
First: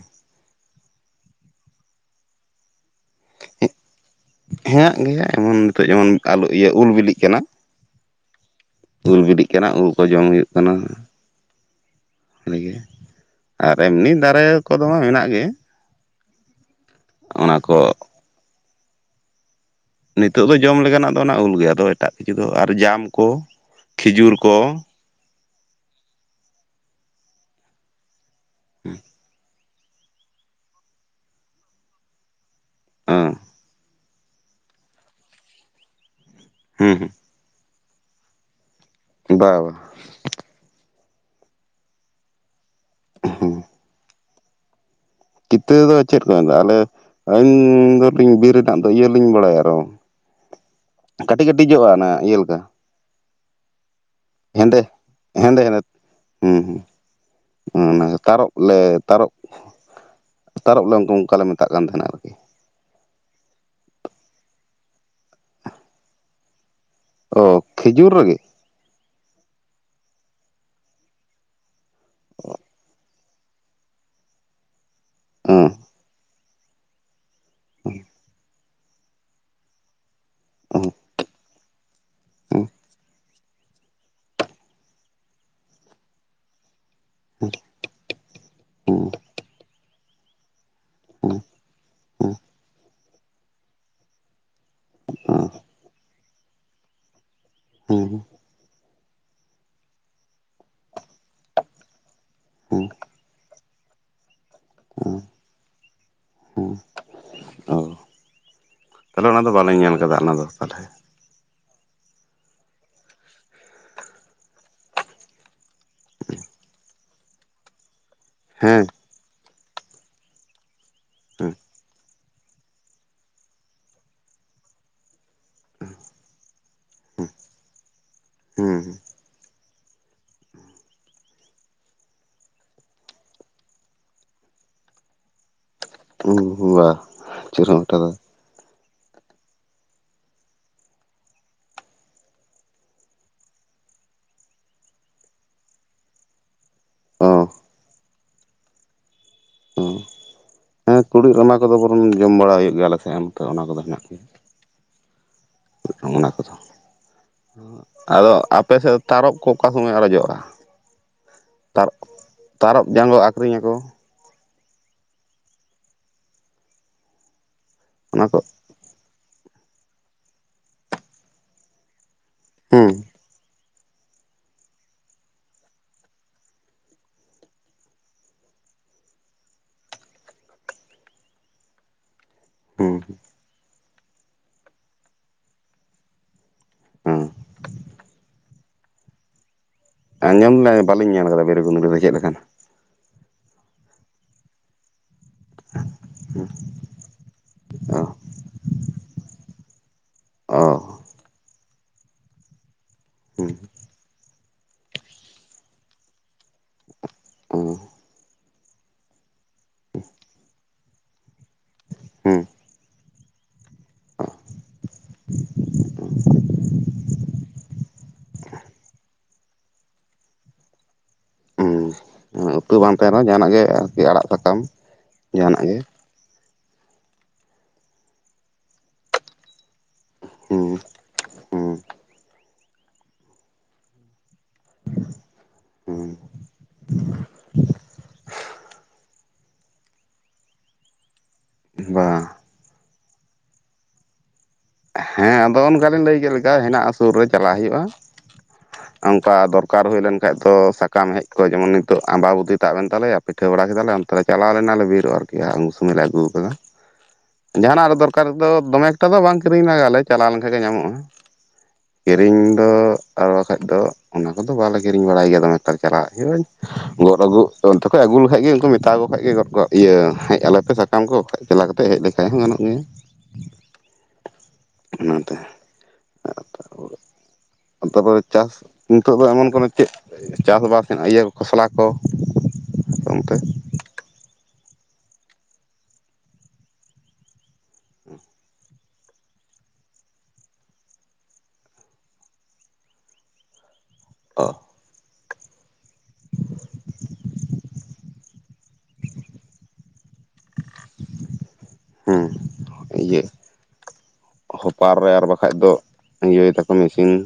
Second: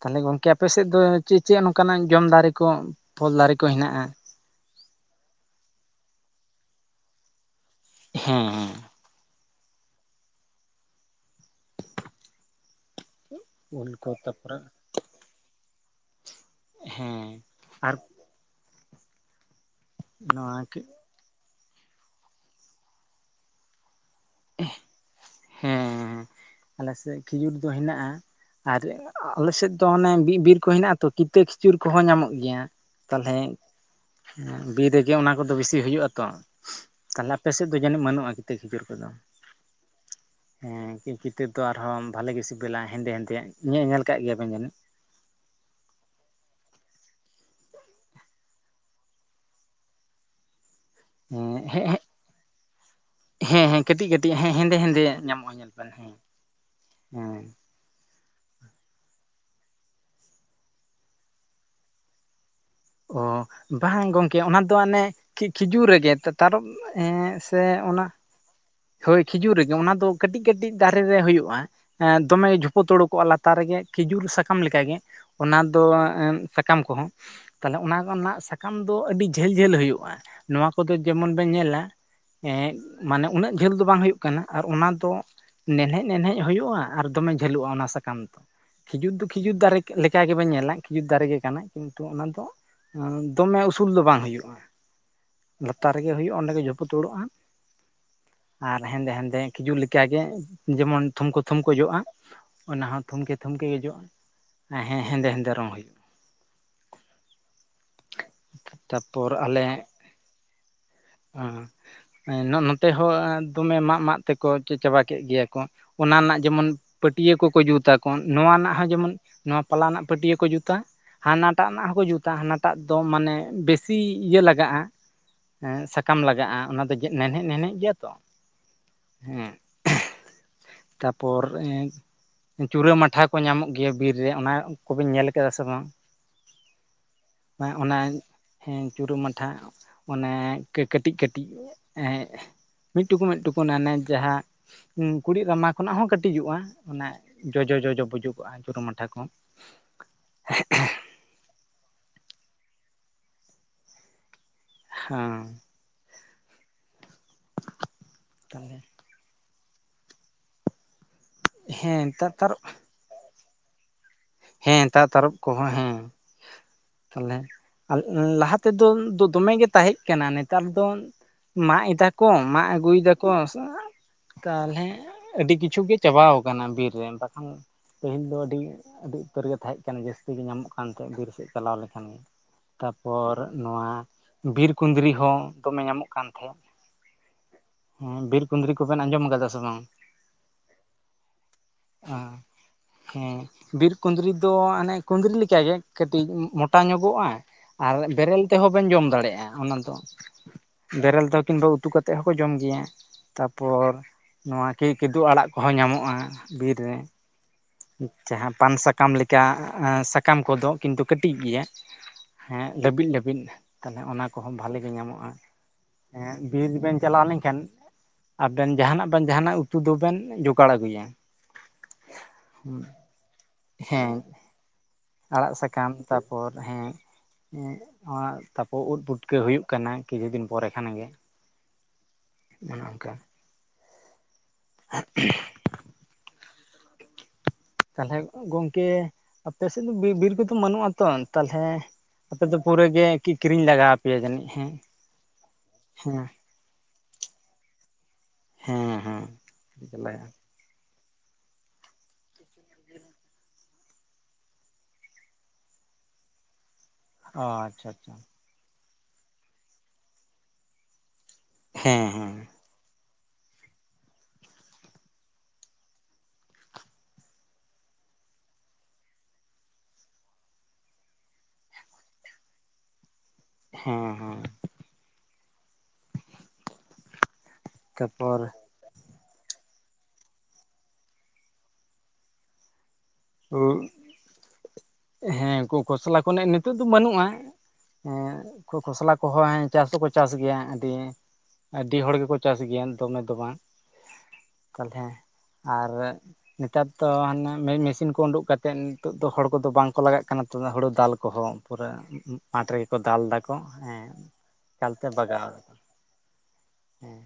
ᱛᱟᱦᱞᱮ ᱜᱚᱝᱠᱮ ᱟᱯᱮ ᱥᱮᱫ ᱫᱚ ᱪᱮᱫ ᱪᱮᱫ ᱱᱚᱝᱠᱟᱱᱟᱜ ᱡᱚᱢ ᱫᱟᱨᱮᱹ ᱠᱚ? ᱯᱷᱚᱞ ᱫᱟᱨᱮ ᱠᱚ ᱦᱮᱱᱟᱜᱼᱟ ᱦᱮᱸᱱᱟᱜ ᱜᱮᱭᱟ ᱮᱢᱚᱱ ᱱᱤᱛᱚᱜ ᱡᱮᱢᱚᱱ [inaudible] ᱩᱞ ᱵᱤᱞᱤᱜ ᱠᱟᱱᱟ ᱦᱩᱸ ᱦᱩᱸ ᱩᱞ ᱵᱤᱞᱤᱜ ᱠᱟᱱᱟ ᱩᱞ ᱠᱚ ᱡᱚᱢ ᱦᱩᱭᱩᱜ ᱠᱟᱱᱟ ᱟᱨ ᱩᱞ ᱠᱚ ᱮᱢᱱᱤ ᱫᱟᱨᱮ ᱛᱟᱯᱚᱨᱮ ᱠᱚᱫᱚ ᱢᱟ ᱢᱮᱱᱟᱜ ᱜᱮ ᱦᱮᱸ ᱚᱱᱟ ᱠᱚ ᱟᱨ ᱱᱤᱛᱚᱜ ᱫᱚ ᱱᱚᱣᱟ ᱡᱚᱢ ᱞᱮᱠᱟᱱᱟᱜ ᱫᱚ ᱚᱱᱟ ᱩᱞ ᱜᱮ ᱟᱫᱚ ᱮᱴᱟᱜ ᱠᱤᱪᱷᱩ ᱫᱚ ᱟᱨ ᱡᱟᱢ ᱠᱚ ᱠᱷᱤᱡᱩᱨ ᱠᱚ ᱦᱮᱸ ᱟᱞᱮᱥᱮᱫ ᱠᱷᱤᱡᱩᱨ ᱫᱚ ᱦᱮᱱᱟᱜᱼᱟ ᱟᱨ ᱟᱞᱮᱥᱮᱫ ᱚᱱᱮ ᱵᱤ-ᱵᱤᱨ ᱠᱚ ᱦᱮᱱᱟᱜᱼᱟ ᱛᱚ ᱠᱤᱛᱟᱹ ᱠᱷᱤᱡᱩᱨ ᱠᱚᱦᱚᱸ ᱧᱟᱢᱚᱜ ᱜᱮᱭᱟ ᱦᱮᱸ ᱛᱟᱞᱦᱮ ᱵᱤᱨ ᱨᱮᱜᱮ ᱚᱱᱟ ᱠᱚᱫᱚ ᱵᱤᱥᱤ ᱦᱩᱭᱩᱜ-ᱟ ᱛᱚ ᱦᱩᱸ ᱛᱟᱦᱞᱮ ᱟᱯᱮ ᱥᱮᱫ ᱫᱚ ᱡᱟᱹᱱᱤᱡ ᱵᱟᱹᱱᱩᱜᱼᱟ ᱠᱤᱛᱟᱹ [unintelligible] ᱠᱷᱤᱡᱩᱨ ᱠᱚᱫᱚ ᱦᱩᱸ ᱵᱟ ᱵᱟ ᱦᱮᱸ ᱠᱤᱛᱟᱹ ᱫᱚ ᱟᱨᱦᱚᱸ ᱵᱷᱟᱞᱮ ᱜᱮ ᱥᱤᱵᱤᱞᱟ ᱦᱮᱸᱫᱮ ᱦᱮᱸᱫᱮ ᱦᱩᱸ ᱧᱮ-ᱧᱮᱞ ᱠᱟᱜ ᱜᱮᱭᱟᱵᱤᱱ ᱡᱟᱹᱱᱤᱡ ᱠᱤᱛᱟᱹ ᱫᱚ ᱪᱮᱫ ᱠᱚ ᱢᱮᱛᱟᱜ-ᱟ ᱟᱞᱮ ᱟᱹᱞᱤᱧ ᱫᱚᱞᱤᱧ ᱵᱤᱨ ᱨᱮᱱᱟᱜ ᱫᱚ ᱤᱭᱟᱹ ᱞᱤᱧ ᱵᱟᱲᱟᱭᱟ ᱟᱨᱚ ᱠᱟᱹᱴᱤᱡ ᱠᱟᱹᱴᱤᱡ ᱦᱮᱸ ᱡᱚᱜᱼᱟ ᱚᱱᱟ ᱤᱭᱟᱹ ᱞᱮᱠᱟ ᱦᱮᱸ ᱦᱮᱸ ᱠᱟᱹᱴᱤᱡ ᱠᱟᱹᱴᱤᱡ ᱦᱮᱸ ᱦᱮᱸᱫᱮ ᱦᱮᱸᱫᱮ ᱧᱟᱢᱚᱜᱼᱟ ᱦᱮᱸᱫᱮ ᱧᱮᱞ ᱦᱮᱸᱫᱮ ᱦᱩᱸ ᱦᱩᱸ [inaudible] ᱛᱟᱨᱚᱵ ᱞᱮ ᱛᱟᱨᱚᱵ ᱛᱟᱨᱚᱵ ᱞᱮ ᱚᱱᱠᱟᱞᱮ ᱢᱮᱛᱟᱜ ᱠᱟᱱ ᱛᱟᱦᱮᱸᱜ-ᱟ ᱟᱨᱠᱤ ᱚ ᱵᱟᱝ ᱜᱚᱢᱠᱮ ᱚᱱᱟ ᱫᱚ ᱚᱱᱮ ᱠᱷᱤᱡᱩᱨ ᱨᱮᱜᱮ ᱛᱟᱨᱚᱵ ᱮᱸ ᱥᱮ ᱚ ᱚᱱᱟ ᱠᱷᱤᱡᱩᱨ ᱨᱮᱜᱮ ᱦᱳᱭ ᱠᱷᱤᱡᱩᱨ ᱨᱮᱜᱮ ᱚᱱᱟ ᱫᱚ ᱠᱟᱹᱴᱤᱡ ᱠᱟᱹᱴᱤᱡ ᱫᱟᱨᱮ ᱨᱮ ᱦᱩᱭᱩᱜ-ᱟ ᱮᱸ ᱫᱚᱢᱮ ᱡᱷᱩᱯᱩ ᱛᱩᱲᱩ ᱠᱚᱜ-ᱟ [unintelligible] ᱞᱟᱛᱟ ᱨᱮᱜᱮ ᱠᱷᱤᱡᱩᱨ ᱥᱟᱠᱟᱢ ᱞᱮᱠᱟᱜᱮ ᱚᱱᱟ ᱦᱮᱸ ᱫᱚ ᱥᱟᱠᱟᱢ ᱠᱚᱦᱚᱸ ᱛᱟᱞᱦᱮ ᱚᱱᱟ ᱨᱮᱱᱟᱜ ᱥᱟᱠᱟᱢ ᱫᱚ ᱟᱹᱰᱤ ᱡᱷᱟᱹᱞ ᱡᱷᱟᱹᱞ ᱦᱩᱭᱩᱜᱼᱟ ᱱᱚᱣᱟ ᱦᱩᱸ ᱠᱚᱫᱚ ᱡᱮᱢᱚᱱ ᱵᱮᱱ ᱧᱮᱞᱟ ᱦᱩᱸ ᱮᱸ ᱢᱟᱱᱮ ᱩᱱᱟᱹᱜ ᱡᱷᱟᱹᱞ ᱫᱚ ᱵᱟᱝ ᱦᱩᱭᱩᱜ ᱠᱟᱱᱟ ᱟᱨ ᱚᱱᱟ ᱫᱚ ᱱᱦᱮᱡ ᱱᱦᱮᱡ ᱦᱩᱭᱩᱜᱼᱟ ᱟᱨ ᱫᱚᱢᱮ ᱡᱷᱟᱹᱞᱩᱜᱼᱟ ᱚᱱᱟ ᱥᱟᱠᱟᱢ ᱫᱚ ᱦᱩᱸ ᱠᱷᱤᱡᱩᱨ ᱫᱚ ᱠᱷᱤᱡᱩᱨ ᱫᱟᱨᱮ ᱞᱮᱠᱟ ᱜᱮᱵᱮᱱ ᱧᱮᱞᱟ ᱠᱷᱮᱡᱩᱨ ᱦᱩᱸ ᱫᱟᱨᱮ ᱦᱩᱸ ᱜᱮ ᱠᱟᱱᱟ ᱠᱤᱱᱛᱩ ᱚᱱᱟ ᱫᱚ ᱫᱚᱢᱮ ᱩᱥᱩᱞ ᱫᱚ ᱵᱟᱝ ᱦᱩᱭᱩᱜᱼᱟ ᱞᱟᱛᱟᱨ ᱨᱮᱜᱮ ᱦᱩᱭᱩᱜᱼᱟ ᱚᱸᱰᱮ ᱜᱮ ᱡᱟᱹᱯᱩ ᱫᱩᱲᱩᱜᱼᱟ᱾ ᱦᱮᱸ ᱦᱮᱸ [inaudible] ᱟᱨ ᱦᱮᱸᱫᱮ ᱦᱮᱸᱫᱮ ᱠᱷᱤᱡᱩᱜᱠᱟᱜᱮ ᱡᱮᱢᱚᱱ ᱠᱚᱛᱷᱚᱢ ᱠᱚᱛᱷᱚᱢ ᱠᱚ ᱚᱡᱚᱜᱼᱟ ᱦᱩᱸ ᱚᱱᱟ ᱦᱚᱸ ᱛᱷᱩᱢᱠᱮ ᱛᱷᱩᱢᱠᱮ ᱚᱡᱚᱜᱼᱟ ᱦᱮᱸ ᱦᱩᱸ ᱦᱮᱸᱫᱮ ᱦᱮᱸᱫᱮ ᱨᱚᱝ ᱦᱩᱭᱩᱜᱼᱟ᱾ ᱛᱟᱦᱞᱮ ᱛᱟᱨᱯᱚᱨ ᱚᱱᱟ ᱫᱚ ᱟᱞᱮ ᱵᱟᱞᱮ ᱧᱮᱞ ᱠᱟᱫᱟ ᱚᱱᱟ ᱫᱚ ᱛᱟᱦᱞᱮ [unintelligible] ᱛᱮ ᱦᱚᱸ ᱫᱚᱢᱮ ᱢᱟᱜ ᱢᱟᱜ ᱛᱮᱠᱚ ᱪᱟᱵᱟ ᱠᱮᱫ ᱜᱮᱭᱟ ᱠᱚ ᱚᱱᱟ ᱨᱮᱱᱟᱜ ᱡᱮᱢᱚᱱ ᱯᱟᱹᱴᱭᱟᱹ ᱠᱚᱠᱚ ᱡᱩᱛᱟ ᱱᱚᱣᱟ ᱨᱮᱱᱟᱜ ᱦᱮᱸ ᱦᱚᱸ ᱡᱮᱢᱚᱱ ᱱᱚᱣᱟ ᱯᱟᱞᱟ ᱨᱮᱱᱟᱜ ᱯᱟᱹᱴᱭᱟᱹ ᱠᱚ ᱡᱩᱛᱟ ᱦᱮᱸ ᱦᱟᱱᱟᱴᱟᱜ ᱨᱮᱱᱟᱜ ᱦᱚᱸᱠᱚ ᱡᱩᱛᱟ ᱟᱜ ᱦᱟᱱᱟᱴᱟᱜ ᱫᱚ ᱢᱟᱱᱮ ᱵᱮᱥᱤ ᱤᱭᱟᱹ ᱞᱟᱜᱟᱜᱼᱟ ᱥᱟᱠᱟᱢ ᱞᱟᱜᱟᱜᱼᱟ ᱚᱱᱟ ᱫᱚ ᱱᱦᱮᱜ ᱱᱦᱮᱜ ᱜᱮᱭᱟ ᱛᱚ ᱦᱮᱸ ᱦᱮᱸ [inaudible] ᱛᱟᱨᱯᱚᱨ ᱮ ᱪᱲᱟᱹ ᱢᱟᱴᱷᱟ ᱠᱚ ᱧᱟᱢᱚᱜ ᱜᱮᱭᱟ ᱵᱤᱨ ᱨᱮ ᱚᱱᱟ ᱠᱚᱵᱤᱱ ᱧᱮᱞ ᱠᱮᱫᱟ ᱥᱮ ᱵᱟᱝ ᱵᱟ ᱪᱤᱨᱦ ᱦᱚᱸᱴᱷᱟ ᱫᱚ ᱦᱮᱸ ᱪᱩᱨᱩ ᱢᱟᱴᱷᱟ ᱚᱱᱮ ᱠᱟᱹᱴᱤᱡ ᱠᱟᱹᱴᱤᱡ ᱮ ᱢᱤᱫᱴᱩᱠᱩ ᱢᱤᱫᱴᱩᱠᱩᱮ ᱡᱟᱦᱟᱸ ᱠᱩᱲᱤ ᱨᱟᱢᱟ ᱠᱷᱚᱱᱟᱜ ᱦᱚᱸ ᱠᱟᱹᱴᱤᱡᱚᱜᱼᱟ ᱚᱱᱟᱮ ᱚ ᱡᱚᱡ ᱡᱚ ᱡᱚᱡᱚ ᱵᱩᱡᱩᱜᱼᱟ ᱡᱩᱨᱩ ᱢᱟᱴᱷᱟ ᱠᱚ ᱦ ᱦᱮᱸ ᱠᱩᱲᱤᱫ ᱨᱟᱢᱟ ᱠᱚᱫᱚ ᱵᱚᱱ ᱚᱱ ᱡᱚᱢ ᱵᱟᱲᱟᱟᱭ ᱦᱩᱭᱩᱜ ᱜᱮᱭᱟ ᱟᱞᱮ ᱥᱮᱫ ᱮᱢ ᱚᱱᱟ ᱠᱚᱫᱚ ᱦᱮᱱᱟᱜ ᱜᱮᱭᱟ ᱦᱮᱸ ᱚᱱᱟ ᱟᱫᱚ ᱟᱯᱮ ᱛᱟᱦᱚᱞᱮ ᱥᱮᱫ ᱛᱟᱨᱚᱵ ᱠᱚ ᱚᱠᱟ ᱥᱚᱢᱚᱭ ᱟᱨᱡᱚᱜᱼᱟ ᱦᱮᱸ ᱱᱮᱛᱟᱨ ᱛᱟᱨᱚᱵ ᱛᱟᱨᱚᱚᱵ ᱡᱟᱸᱜᱚ ᱟᱠᱷᱨᱤᱧ ᱟᱠᱚ ᱦᱮᱸ ᱛᱟᱜ ᱛᱟᱨᱚᱯ ᱠᱚᱦᱚᱸ ᱦᱮᱸ ᱛᱟᱦᱚᱞᱮ ᱚᱱᱟ ᱠᱚ ᱞᱟᱦᱟ ᱛᱮᱫᱚ ᱫᱚᱢᱮ ᱜᱮ ᱛᱟᱦᱮᱸ ᱠᱟᱱᱟ ᱱᱮᱛᱟᱨ ᱫᱚ ᱢᱟᱟᱜ ᱮᱫᱟ ᱠᱚ ᱢᱟᱜ ᱦᱩᱸ ᱟᱹᱜᱩᱭᱮᱫᱟ ᱠᱚ ᱥᱮ ᱛᱟᱦᱚᱞᱮ ᱟᱹᱰᱤ ᱠᱤᱪᱷᱩ ᱜᱮ ᱪᱟᱵᱟᱟᱣ ᱠᱟᱱᱟ ᱵᱤᱨ ᱨᱮ ᱵᱟᱠᱷᱟᱱ ᱯᱟᱹᱦᱤᱞ ᱫᱚ ᱟᱹᱰᱤ ᱟᱹᱰᱤ ᱩᱛᱟᱹᱨ ᱜᱮ ᱛᱟᱦᱮᱸ ᱠᱟᱱᱟ ᱡᱟᱹᱥᱛᱤ ᱜᱮ ᱧᱟᱢᱚᱜ ᱠᱟᱱ ᱛᱟᱦᱮᱸ ᱵᱤᱨ ᱥᱮᱫ ᱪᱟᱞᱟᱣ ᱞᱮᱠᱷᱟᱱ ᱜᱮ ᱦᱩᱸ ᱛᱟᱯᱚᱨ ᱱᱚᱣᱟ ᱵᱤᱨ ᱠᱩᱸᱫᱽᱨᱤ ᱦᱚᱸ ᱫᱚᱢᱮ ᱧᱟᱢᱚᱜ ᱠᱟᱱ ᱛᱟᱦᱮᱸᱫ ᱦᱩᱸ ᱦᱚᱸ ᱵᱤᱨ ᱠᱩᱸᱫᱽᱨᱤ ᱠᱚᱵᱮᱱ ᱟᱸᱡᱚᱢ ᱠᱟᱫᱟ ᱥᱮ ᱵᱟᱝ? ᱟᱸᱡᱚᱢ [unintelligible] ᱵᱟᱞᱤᱧ ᱧᱮᱞ ᱟᱠᱟᱫᱟ ᱵᱤᱨᱤᱨ ᱜᱩᱫᱽᱲ ᱫᱚ ᱪᱮᱫ ᱞᱮᱠᱟᱱ ᱦᱮᱸ ᱵᱤᱨ ᱠᱩᱸᱫᱽᱨᱤ ᱫᱚ ᱚᱱᱮ ᱠᱩᱸᱫᱽᱨᱤ ᱞᱮᱠᱟᱜᱮ ᱠᱟᱹᱴᱤᱡ ᱢᱚᱴᱟ ᱧᱚᱜᱚᱜᱼᱟ᱾ ᱟᱨ ᱵᱮᱨᱮᱞ ᱛᱮᱦᱚᱸ ᱵᱮᱱ ᱡᱚᱢ ᱫᱟᱲᱮᱭᱟᱜᱼᱟ ᱚᱱᱟ ᱫᱚ ᱚ ᱵᱮᱨᱮᱞ ᱛᱮᱦᱚᱸ ᱠᱤᱢᱵᱟ ᱩᱛᱩ ᱩᱛᱩ ᱠᱟᱛᱮᱫ ᱦᱚᱠᱚ ᱡᱚᱢ ᱜᱮᱭᱟ ᱦᱩᱸ ᱛᱟᱯᱚᱨ ᱱᱚᱣᱟ ᱠᱤ ᱠᱤᱫᱩ ᱟᱲᱟᱜ ᱠᱚᱦᱚᱸ ᱧᱟᱢᱚᱜᱼᱟ ᱵᱤᱨ ᱨᱮ ᱦᱩᱸ ᱡᱟᱦᱟᱸ ᱯᱟᱱ ᱥᱟᱠᱟᱢ ᱥᱟᱠᱟᱢ ᱞᱮᱠᱟ ᱥᱟᱠᱟᱢ ᱠᱚᱫᱚ ᱠᱤᱱᱛᱩ ᱠᱟᱹᱴᱤᱡ ᱜᱮᱭᱟ ᱦᱩᱸ ᱦᱮ ᱞᱟᱹᱵᱤᱫ ᱞᱟᱹᱵᱤᱫ ᱛᱟᱦᱞᱮ ᱚᱱᱟ ᱠᱚᱦᱚᱸ ᱵᱷᱟᱞᱤ ᱜᱮ ᱧᱟᱢᱚᱜᱼᱟ᱾ ᱦᱮᱸ ᱵᱤᱨ ᱵᱮᱱ ᱪᱟᱞᱟᱣ ᱞᱮᱱᱠᱷᱟᱱ ᱟᱵᱮᱱ ᱡᱟᱦᱟᱱᱟᱜ ᱵᱮᱱ ᱡᱟᱦᱟᱱᱟᱜ ᱩᱛᱩ ᱫᱚᱵᱮᱱ ᱡᱚᱜᱟᱲ ᱟᱹᱜᱩᱭᱟ᱾ ᱦᱮᱸ ᱩᱛᱩ ᱵᱟᱝ ᱛᱟᱦᱮᱸᱱ ᱨᱮᱦᱚᱸ ᱡᱟᱦᱟᱱᱟᱜ ᱜᱮ ᱟᱨᱠᱤ ᱦᱮᱸ ᱟᱲᱟᱜ ᱥᱟᱠᱟᱢ ᱟᱲᱟᱜ ᱡᱟᱦᱟᱱᱟᱜ ᱜᱮ ᱥᱟᱠᱟᱢ ᱛᱟᱯᱚᱨ ᱦᱮᱸ ᱛᱟᱯᱚᱨ ᱩᱫ ᱯᱩᱴᱠᱟᱹ ᱦᱩᱭᱩᱜ ᱠᱟᱱᱟ ᱠᱤᱪᱷᱩ ᱫᱤᱱ ᱦᱩᱸ ᱯᱚᱨᱮ ᱠᱷᱟᱱ ᱜᱮ ᱦᱩᱸ ᱚᱱᱮ ᱚᱱᱠᱟ [inaudible] [inaudible] ᱛᱟᱦᱚᱞᱮ ᱜᱚᱝᱠᱮ ᱟᱯᱮ ᱥᱮᱫ ᱫᱚ ᱵᱤᱨ ᱠᱚᱫᱚ ᱵᱟᱹᱱᱩᱜᱼᱟ ᱛᱚ ᱛᱟᱦᱚᱞᱮ ᱵᱟ ᱟᱯᱮ ᱫᱚ ᱯᱩᱨᱟᱹ ᱜᱮ ᱠᱤᱨᱤᱧ ᱞᱟᱜᱟᱣ ᱯᱮᱭᱟ ᱡᱟᱹᱱᱤᱡ ᱦᱮᱸ ᱦᱮᱸ ᱟᱫᱚ ᱚᱱᱠᱟᱞᱤᱧ ᱞᱟᱹᱭ ᱦᱮᱸ ᱠᱮᱫ ᱞᱮᱠᱟ ᱦᱮᱱᱟᱜᱼᱟ ᱥᱩᱨ ᱨᱮ ᱪᱟᱞᱟᱜ ᱦᱩᱭᱩᱜᱼᱟ᱾ ᱦᱮᱸ ᱦᱮᱸ ᱚᱝᱠᱟ ᱫᱚᱨᱠᱟᱨ ᱦᱩᱭ ᱛᱟᱦᱚᱞᱮ ᱞᱮᱱ ᱠᱷᱟᱡ ᱫᱚ ᱥᱟ [unintelligible] ᱥᱟᱠᱟᱢ ᱦᱮᱡ ᱠᱚ ᱡᱮᱢᱚᱱ ᱱᱤᱛᱚᱜ ᱟᱵᱟᱵᱩᱤ ᱛᱟ ᱮᱱ ᱛᱟᱞᱮᱭᱟ ᱯᱤᱴᱷᱟᱹ ᱵᱟᱲᱟ ᱠᱮᱫᱟᱞᱮ ᱚᱱᱛᱮ ᱪᱟᱞᱟᱣ ᱞᱮᱱᱟᱞᱮ [unintelligible] ᱟᱨᱠᱤ ᱩᱱ ᱥᱚᱢᱚᱭ ᱮ ᱟᱹᱜᱩ ᱟᱠᱟᱫᱟ ᱚ ᱟᱪᱪᱷᱟ ᱡᱟᱦᱟᱱᱟᱜ ᱨᱮ ᱟᱪᱪᱷᱟ ᱫᱚᱨᱠᱟᱨ ᱫᱚ ᱫᱚᱢᱮ ᱮᱠᱴᱟ ᱫᱚ ᱵᱟᱝ ᱠᱤᱨᱤᱧ ᱞᱟᱜᱞᱮ ᱪᱟᱞᱟᱣ ᱞᱮᱱᱠᱷᱟᱱ ᱜᱮ ᱧᱟᱢᱚᱜᱼᱟ᱾ ᱦᱮᱸ ᱦᱮᱸ ᱠᱤᱨᱤᱧ ᱫᱚ ᱟᱨ ᱵᱟᱠᱷᱟᱡ ᱫᱚ ᱚᱱᱟ ᱠᱚᱫᱚ ᱵᱟᱞᱮ ᱠᱤᱨᱤᱧ ᱵᱟᱲᱟᱭ ᱜᱮᱭᱟ ᱱᱮᱛᱟᱨ ᱪᱟᱞᱟᱜ ᱦᱩᱭᱩᱜ-ᱟᱹᱜᱚᱫ ᱟᱹᱜᱩ ᱛᱮ ᱟᱹᱜᱩ ᱠᱩᱞ ᱠᱷᱟᱡ ᱜᱮ ᱩᱱᱠᱩ ᱢᱮᱛᱟᱣᱟᱠᱚ ᱠᱷᱟᱡ ᱜᱮ ᱜᱚᱫ ᱤᱭᱟᱹ ᱦᱮᱡ ᱟᱞᱮᱯᱮ ᱥᱟᱠᱟᱢ ᱠᱚ ᱵᱟᱠᱷᱟᱡ ᱪᱟᱞᱟᱣ ᱠᱟᱛᱮ ᱦᱮᱡ ᱞᱮᱠᱷᱟᱡ ᱦᱚᱸ ᱜᱟᱱᱚᱜ ᱜᱮᱭᱟ ᱦᱮᱸ ᱦᱮᱸ ᱚᱱᱟᱛᱮ ᱛᱟᱨᱯᱚᱨᱮ ᱛᱟᱯᱚᱨ ᱪᱟᱥ ᱱᱤᱛᱚᱜ ᱫᱚ ᱮᱢᱚᱱ ᱠᱚᱱᱚ ᱪᱮᱫ ᱪᱟᱥᱵᱟᱥ ᱦᱮᱱᱟᱜᱼᱟ ᱤᱭᱟᱹ ᱠᱷᱚᱥᱞᱟ ᱠᱚ ᱚᱱᱛᱮ ᱦᱮᱸ ᱩᱱᱠᱩ ᱠᱷᱚᱥᱞᱟ ᱠᱚᱱᱟᱜ ᱱᱤᱛᱳᱜ ᱫᱚ ᱵᱟᱹᱱᱩᱜᱼᱟ᱾ ᱦᱮᱸ ᱠᱷᱚᱥᱞᱟ ᱠᱚᱦᱚᱸ ᱪᱟᱥ ᱫᱚᱠᱚ ᱪᱟᱥ ᱜᱮᱭᱟ ᱟᱹᱰᱤ ᱟᱹᱰᱤ ᱦᱚᱲ ᱜᱮᱠᱚ ᱪᱟᱥ ᱜᱮᱭᱟ ᱫᱚᱢᱮ ᱫᱚ ᱵᱟᱝ ᱛᱟᱞᱦᱮ ᱟᱨ ᱱᱮᱛᱟᱨ ᱫᱚ ᱦᱮ ᱢᱮᱥᱤᱱ ᱠᱚ ᱩᱰᱩᱠ ᱠᱟᱛᱮᱫ ᱱᱤᱛᱚᱜ ᱫᱚ ᱦᱚᱲ ᱠᱚᱫᱚ ᱠᱚ ᱵᱟᱝᱠᱚ ᱞᱟᱜᱟᱜ ᱠᱟᱱᱟ ᱦᱩᱲᱩ ᱫᱟᱞ ᱠᱚᱦᱚᱸ ᱯᱩᱨᱟᱹ ᱦᱩᱸ ᱢᱟᱴᱷ ᱨᱮᱜᱮ ᱠᱚ ᱫᱟᱞ ᱤᱭᱟᱹ ᱫᱟᱠᱚ ᱦᱮᱸ ᱦᱚᱯᱟᱨ ᱮᱠᱟᱞᱛᱮ ᱨᱮ ᱟᱨ ᱵᱟᱜᱟᱣ ᱵᱟᱠᱷᱟᱡ ᱫᱚ ᱤᱭᱟᱹᱭ ᱛᱟᱠᱚ ᱢᱮᱥᱤᱱ ᱦᱮᱸ